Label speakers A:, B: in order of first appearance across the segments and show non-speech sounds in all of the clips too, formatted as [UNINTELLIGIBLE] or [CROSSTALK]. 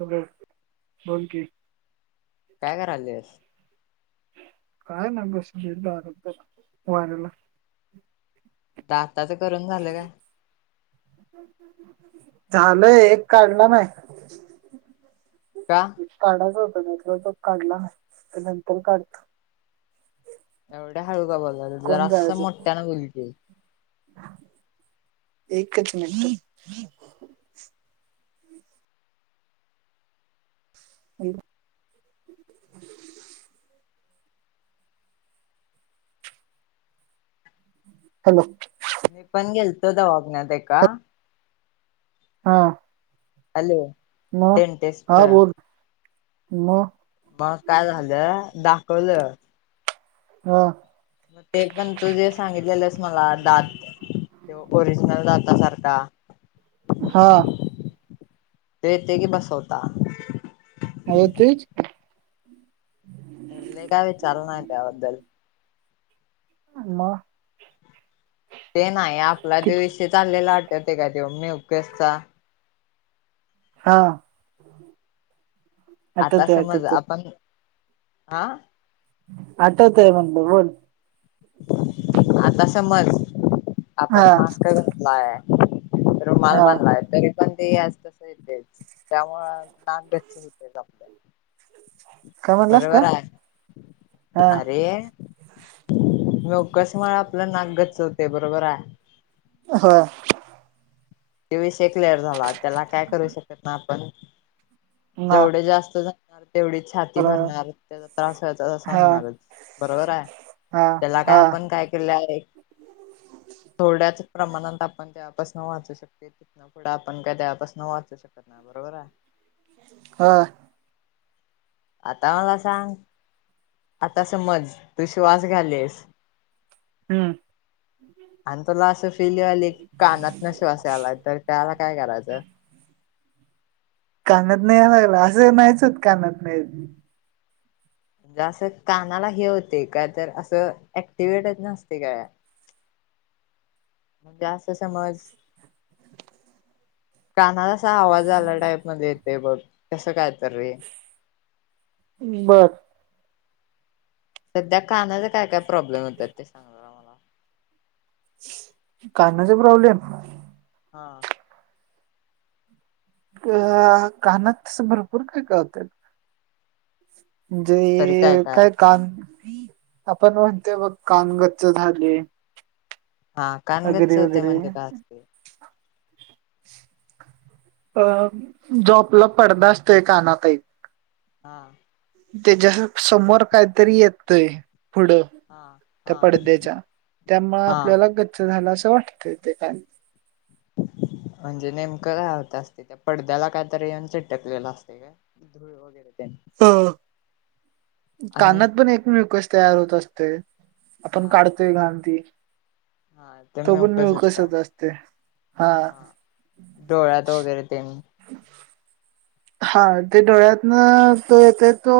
A: Hello बोल की.
B: काय करायलिस.
A: काय नाही बसलीये दारात वाऱ्याला.
B: दाताच करून झाल काय?
A: झालय एक काढला नाही.
B: का?
A: काढायच होत [UNINTELLIGIBLE] नंतर तो काढला नाहीं त नंतर काढ
B: एवढ्या हळू का बोलाला
A: कोण
B: जरांस
A: जायचं
B: मोट्ट्यानं बोल की?
A: एकच मिनटं. [UNINTELLIGIBLE] हॅलो!
B: मी पण गेलतो दवाखान्यात एका.
A: हा!
B: हॅलो!
A: म हा
B: डेंटिस्टकडं
A: बोल म.
B: मग काय झालं दाकवलं.
A: हा!
B: म ते पण तु जे सांगितलेलंस मला दात किवो ओरिजनल दाता सारखा.
A: हा!
B: ते येते की बसवता.
A: आवो तेच!
B: अरे लय काय विचाल नाही त्याबद्दल.
A: हा न म!
B: ते नाही आपला आधी
A: कित
B: विषय चाललेला वाटत ते का तेव मयुकेस चा.
A: हा!
B: आता
A: आठवतय
B: समज
A: आठवतय
B: आपण आ!
A: आठवतय म्हणल बोल?
B: आता समज
A: हा
B: आपण मास्क घतलाय रुमाल
A: हा
B: बांधला आहे तरी पण ते असं तस येतेच, त्यामुळं नाक गच्च होतय राव.
A: काय म्हणलास
B: बरोबर
A: काय
B: आहे
A: हा
B: अरे! म्युकस मुळ आपलं नाक गच्च होतय बरोबर आहे.
A: हो!
B: ते विषय क्लिअर झाला त्याला काय करू शकत नाय आपण
A: ना
B: जेवढे जास्त झा तेवढी छाती
A: बरोबर
B: भरणार त्याचा त्रास व्हायचा तसा
A: हा
B: होणारच बरोबर आहे.
A: हा
B: त्याला काय
A: हा
B: आपण काय केलंल आहे. थोड्याच प्रमाणात आपण त्यापासन वाचू शकतो. ते तिथन पुढं आपण काय त्यां पासन वाचू शकत नाय बरोबर आहे.
A: हां!
B: आता मला सांग. आता समज तू श्वास घ्यायलीस.
A: हम्म
B: आण तुला असं फिलवाली कानात न श्वास याला तर. त्याला काय करायचं?
A: कानातन यायां लागला असं नाहीच होत कानात न येत.
B: म्हणजे असं कानाला हे होते काय तर असं अक्टिवेटच नसते गळ्या म्हणजे असं समज. कानाला असा आवाज आला टाईप मध्ये येतेय बघ कसं काय त रे!
A: बरं.
B: सध्या कानाचा काय काय प्रॉब्लेम होतात ते सांग? जरा मला
A: कानाचा प्रॉब्लेम?
B: हा!
A: अ कामात तस भरपूर काय कळतंय म्हणजे काय कान, आपण म्हणतेय बघ कानगच्च झाले.
B: हा कानगच्च
A: वगैरे
B: होतय
A: वगैरे
B: म्हणजे काय असतय?
A: अ जॉबला पडदा असतोय कानातई
B: हां.
A: त्याच्या समोर काहीतरी येतय पुढं.
B: हा
A: त्या
B: हा
A: पडद्याच्या, त्यामूळ
B: हा
A: आपल्याला गच्च झाल असं वाटतं. ते का
B: म्हणजे नेमकं काय होत असते? त्या पडद्याला कायतरी येऊन चिटकलेलं असते काय? झुरळ वगैरे
A: अ,
B: आणि
A: कानात पण एक मिऊकस तयार होत असते. आपण
B: हा
A: काढतोय घांत ती
B: हा ते
A: तो पण
B: म्युकसच का
A: मिऊकसच असते. हा
B: डोळ्यात वगैरे ते
A: हा ते डोळ्यातन अस येतेय तो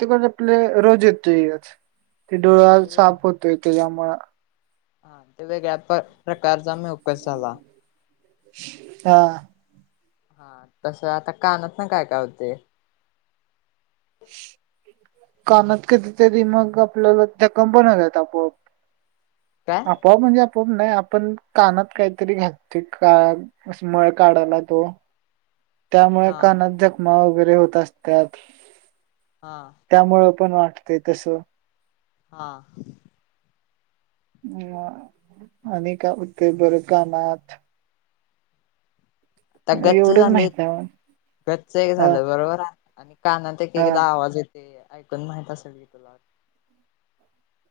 A: ते आपले रोज येतोयच, ते डोळा आपला साफ होतोय त्याच्यामुळे
B: हा ते वेगळ्या प्रकारचा मिऊकस झाला.
A: हा.
B: हा तस आता कानात न काय काय होते?
A: कानाात कधीतरी मग आपल्याला ते [UNINTELLIGIBLE] आपोआप
B: काय
A: आपोआप म्हणजे आपोआप नाही आपण कानात काहीतरी घालतोय का अस मळ काढायला तो त्यामुळे
B: हा
A: कानात जखमा वगैरे होत असत्यात.
B: हा.
A: त्यामुळे पण वाटते तसं.
B: हा.
A: अ आणि काय होते बर कानात?
B: आता गच्च
A: एवढंच
B: झाले,
A: माहित आहे
B: गच्च एक
A: ह
B: झालं बरोबर आहे. अन् कानात एक-
A: हा
B: एकदा आवाज येत. ते ऐकून माहित असेल की तुला?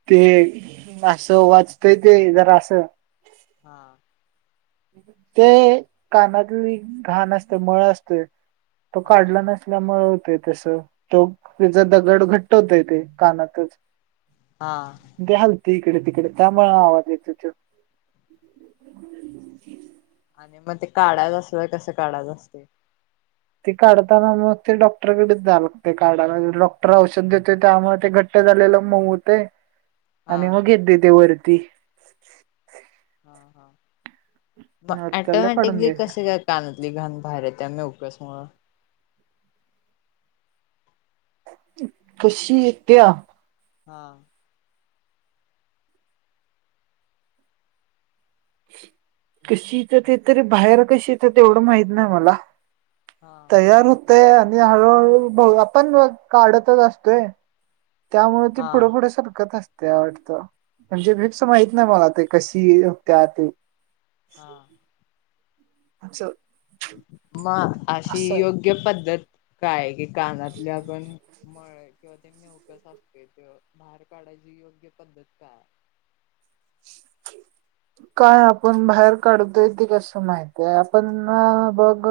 A: ते असं वाचतय ते जरा असं
B: हां.
A: ते कानातली घाण असते मळ असतोय, तो
B: हा
A: काढला नस ल्यामुळे होतं तस तो त्याचा दगड घट्ट होतय ते कानातच.
B: हा.
A: ते हालते इकड- तिकड त्यामुळे आवाज येतो तो
B: आणि मग ते काढायच अस कसं काढायचं असते?
A: ते काढताना मग ते डॉक्टरकडेच जाल ते काढाला, डॉक्टर औषध देतोय त्यामुळे ते घट घट्ट झालेलं मऊ होते.
B: [INAUDIBLE]
A: आणि मग येते ते वरती.
B: ह ह, म
A: मग त्याला काढून
B: ऑटोमॅटिकली
A: घ्यायच
B: कस जात कानातली घाण बाहेर येते मिऊकस मुळं
A: कशी येत्या
B: हा.
A: कशी येते ते तरी बाहेर कशी येते तेवढं माहित नाही मला.
B: हा.
A: तयार होतय आणि हळूहळू बघ आपण काढतच असतोय. त्यामुळे ते
B: हा
A: पुढे पुढे सरकत असत त्या वाटत. म्हणजे फिक्स माहित नाही मला ते कशी होत्या ते.
B: हा.
A: असं.
B: म अशी
A: असं
B: योग्य पद्धत काय कि कानातल्या आपण मळ किंवा ते मिऊकस असते ते बाहेर काढायची योग्य पद्धत काय?
A: काय आपण बाहेर काढतोय ते कसं माहिती या. आपण बघ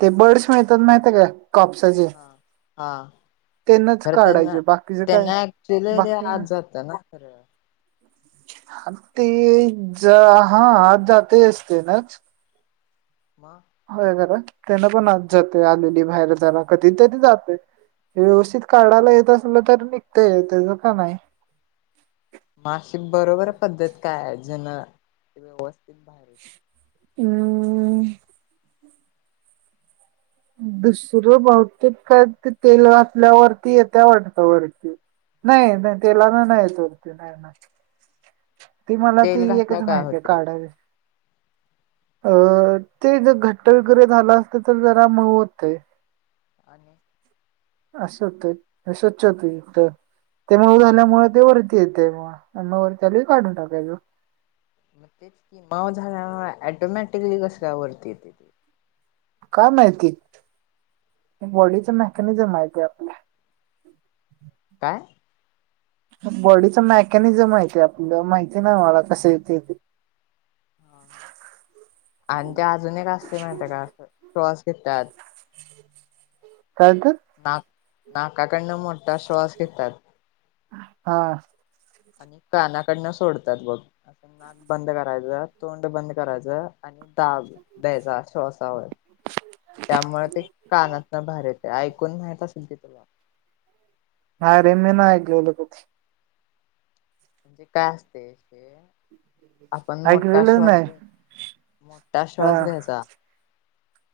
A: ते बर्ड्स मिळतात माहितीय का कापसाचे?
B: हा हा,
A: त्यांनाच
B: खरं त्यांना
A: काढायचे बाकीच
B: त्यान
A: काय
B: ऍक्च्युली ते
A: बाकी
B: आत जात त ना खरं.
A: ह ते जा हा आत जातायचं तेन.
B: म?
A: होय खरं. त्यान पण आत जातय आलेली बाहेर जरा कधीतरी जातय. व्यवस्थित काढायला येत असलं तर निघतय त्याचं का नाही.
B: म अशी बरोबर पद्धत काय आहे? जन ते व्यवस्थित बाहेर येतं?
A: अं दुसरं बहुतेक काय ते तेल घातल्यावरती येत्या वाटत वरती. नाही नाही तेलान नाही येत वरती. नाही नाही. ती मला
B: तेल
A: ती एकच
B: घातल्यावर काय
A: माहिती आहे
B: होते
A: काढायची. अ ते जर घट्ट वगैरे झाल असते तर ज चा मळ होतय.
B: आणि?
A: असं होतय. अस्वच्छता युक्त ते मऊ झाल्यामुळे ते वरती येते म. म वरती आल्यावर काढून टाकायचं.
B: मग तेच की मऊ झाल्याव ऑटोमॅटिकली कस का वरती येत?
A: काय माहिती? बॉडीच मॅकॅनिझम आहे ते आपल्या.
B: काय?
A: बॉडीच मॅकॅनिझम आहे आपल्या. माहिती नाही मला कस येतंय ते?
B: हां हां. आणि ते अजुन एक असते माहितीय का? ते असं क्रॉस घेतात.
A: काय त?
B: ना नाकाकडनं मोठा श्वास घेतात.
A: हा,
B: आणि कानाकडनं सोडतात बघ. नाक बंद करायचं, तोंड बंद करायचं आणि दाब द्यायचा श्वासव. त्यामुळ ते कानातन बाहेर येत. ऐकून माहत असेल ते तुला.
A: नाही रे, मी नाही ऐकलेलं कधी.
B: म्हणजे काय असते एक ते, आपण मोठा
A: ऐकलेलंच
B: श्वास
A: नाही
B: घ्यायचा मोठा
A: हा
B: श्वास घ्यायचा आत.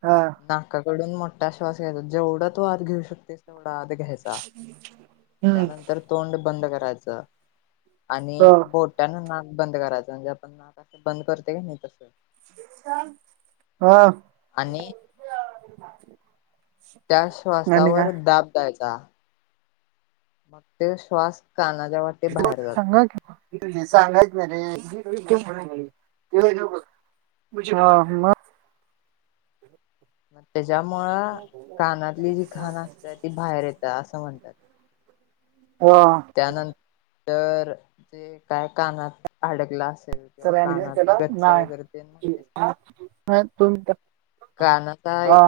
A: हा
B: ना काकडून मोठा श्वास घ्यायचा. जेवढा तू आत घेऊ शकतेस तेवढा आत घ्यायचा,
A: हम्म
B: त्यानंतर तोंड बंद करायचं आणि
A: हो
B: बोट टान नाक बंद करायचं. म्हणजे आपण नाक असं बंद करते का नाही तसं.
A: अ?
B: आणि
A: ह
B: त्या श्वासावर दाब द्यायचा. मग तो श्वास काणा जवळ
A: सांगा सांगायच ना रे ह मग!
B: मग त्याच्यामुळं कानातली जी घाण असते ती बाहेर येतं असं म्हणतात.
A: हो
B: त्यानंतर जे काय कानात काय अडकलं असेल. किंवा
A: तर
B: कानात
A: त्याला
B: गच्च
A: नाही
B: वगैरे ते म्हणते.
A: नाही तुम
B: काणत आहे.
A: हा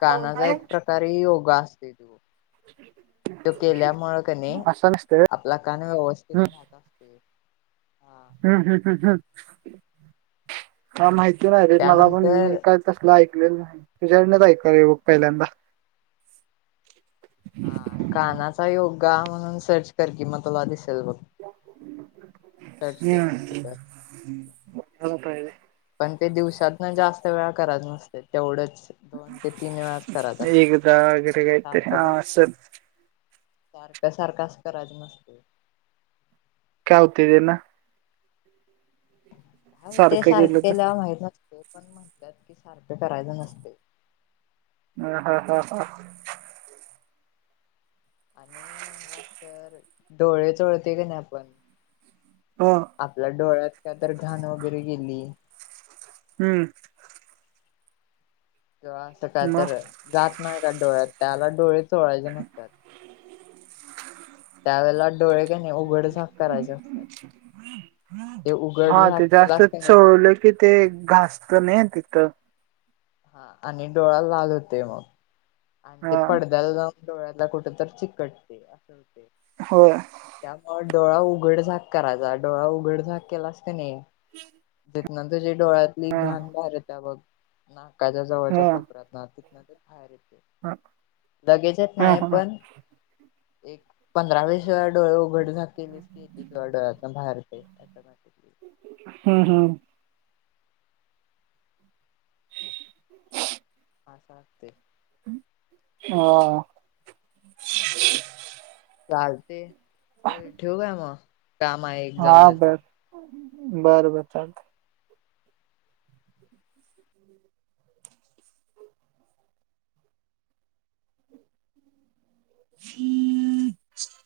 B: कानाचा एक प्रकारे योगा असते. तो केल्यामुळे कानी
A: असं नसतं व्हय
B: आपला कान व्यवस्थित राहते. हम
A: ह काय माहिती नाही रे मला पण मी
B: त्यानंतर
A: काय? तसलं ऐकलेलं तुझ्यानच ऐका हे बुक पहिल्यांदा!
B: हा कानाचा योगा म्हणून सर्च कर की मग तुला दिसेल बघ. सर्च
A: हम
B: केल्यानंतर पण ते दिवसात ना जास्त वेळ करात नसते तेवढंच. दोन ते तीन वेळास करायच असते
A: एकदा वगैरे काहीतरी
B: सारखं
A: हा
B: पण
A: असं
B: सारख्या सारखा अस करायचं नसत.
A: काय होते देे ना!
B: हो ते सारखं केल्या माहीत नसते पण म्हटलंत की सारखं करायचं नसते‌.
A: ह हा हा हा
B: आणि येन लास् तर डोळे चोळते का नाही आपण.
A: हो
B: आपल्या डोळ्यात का तर घाणं वगैरे गेली.
A: हम्म
B: किंवा असं काय
A: मग
B: तर जात नाही का डोळ्यात त्याला डोळे चोळायचे नसतात. त्यावेेळेला डोळे नाही उघड झाक करायचे असतात ते उघड झाक केलास का नाही तो
A: कि ते घासत नाही तिथं!
B: हा आणि डोळा लाल होते मग! आणि ते
A: हा
B: पडद्याला जाऊन डोळ्याला कुठ तर चिकटते असं होते.
A: हो
B: त्यामुळे डोळा उघड झाक करायचा डोळा उघड झाक केला अस का नाही.
A: हम्
B: ना तझ डोळ्यातली घाण बाहेर त्या बघ नाकाच्या जवळच्या
A: हा
B: कोपऱ्यात. त ना ते बाहेर येते लगेचेत
A: हा
B: नाही
A: हा हा.
B: पण एक पंधरा वीस वेळा डोळे उघड झाक केलेकी तेे तेव्हा डोळ्यात बाहेर
A: ह ह ह
B: अस असते.
A: हा
B: चालते च ठेवू का मग काम आहे. एक
A: हा
B: जाऊन येतो.
A: तेच बर बर चालतय [INAUDIBLE]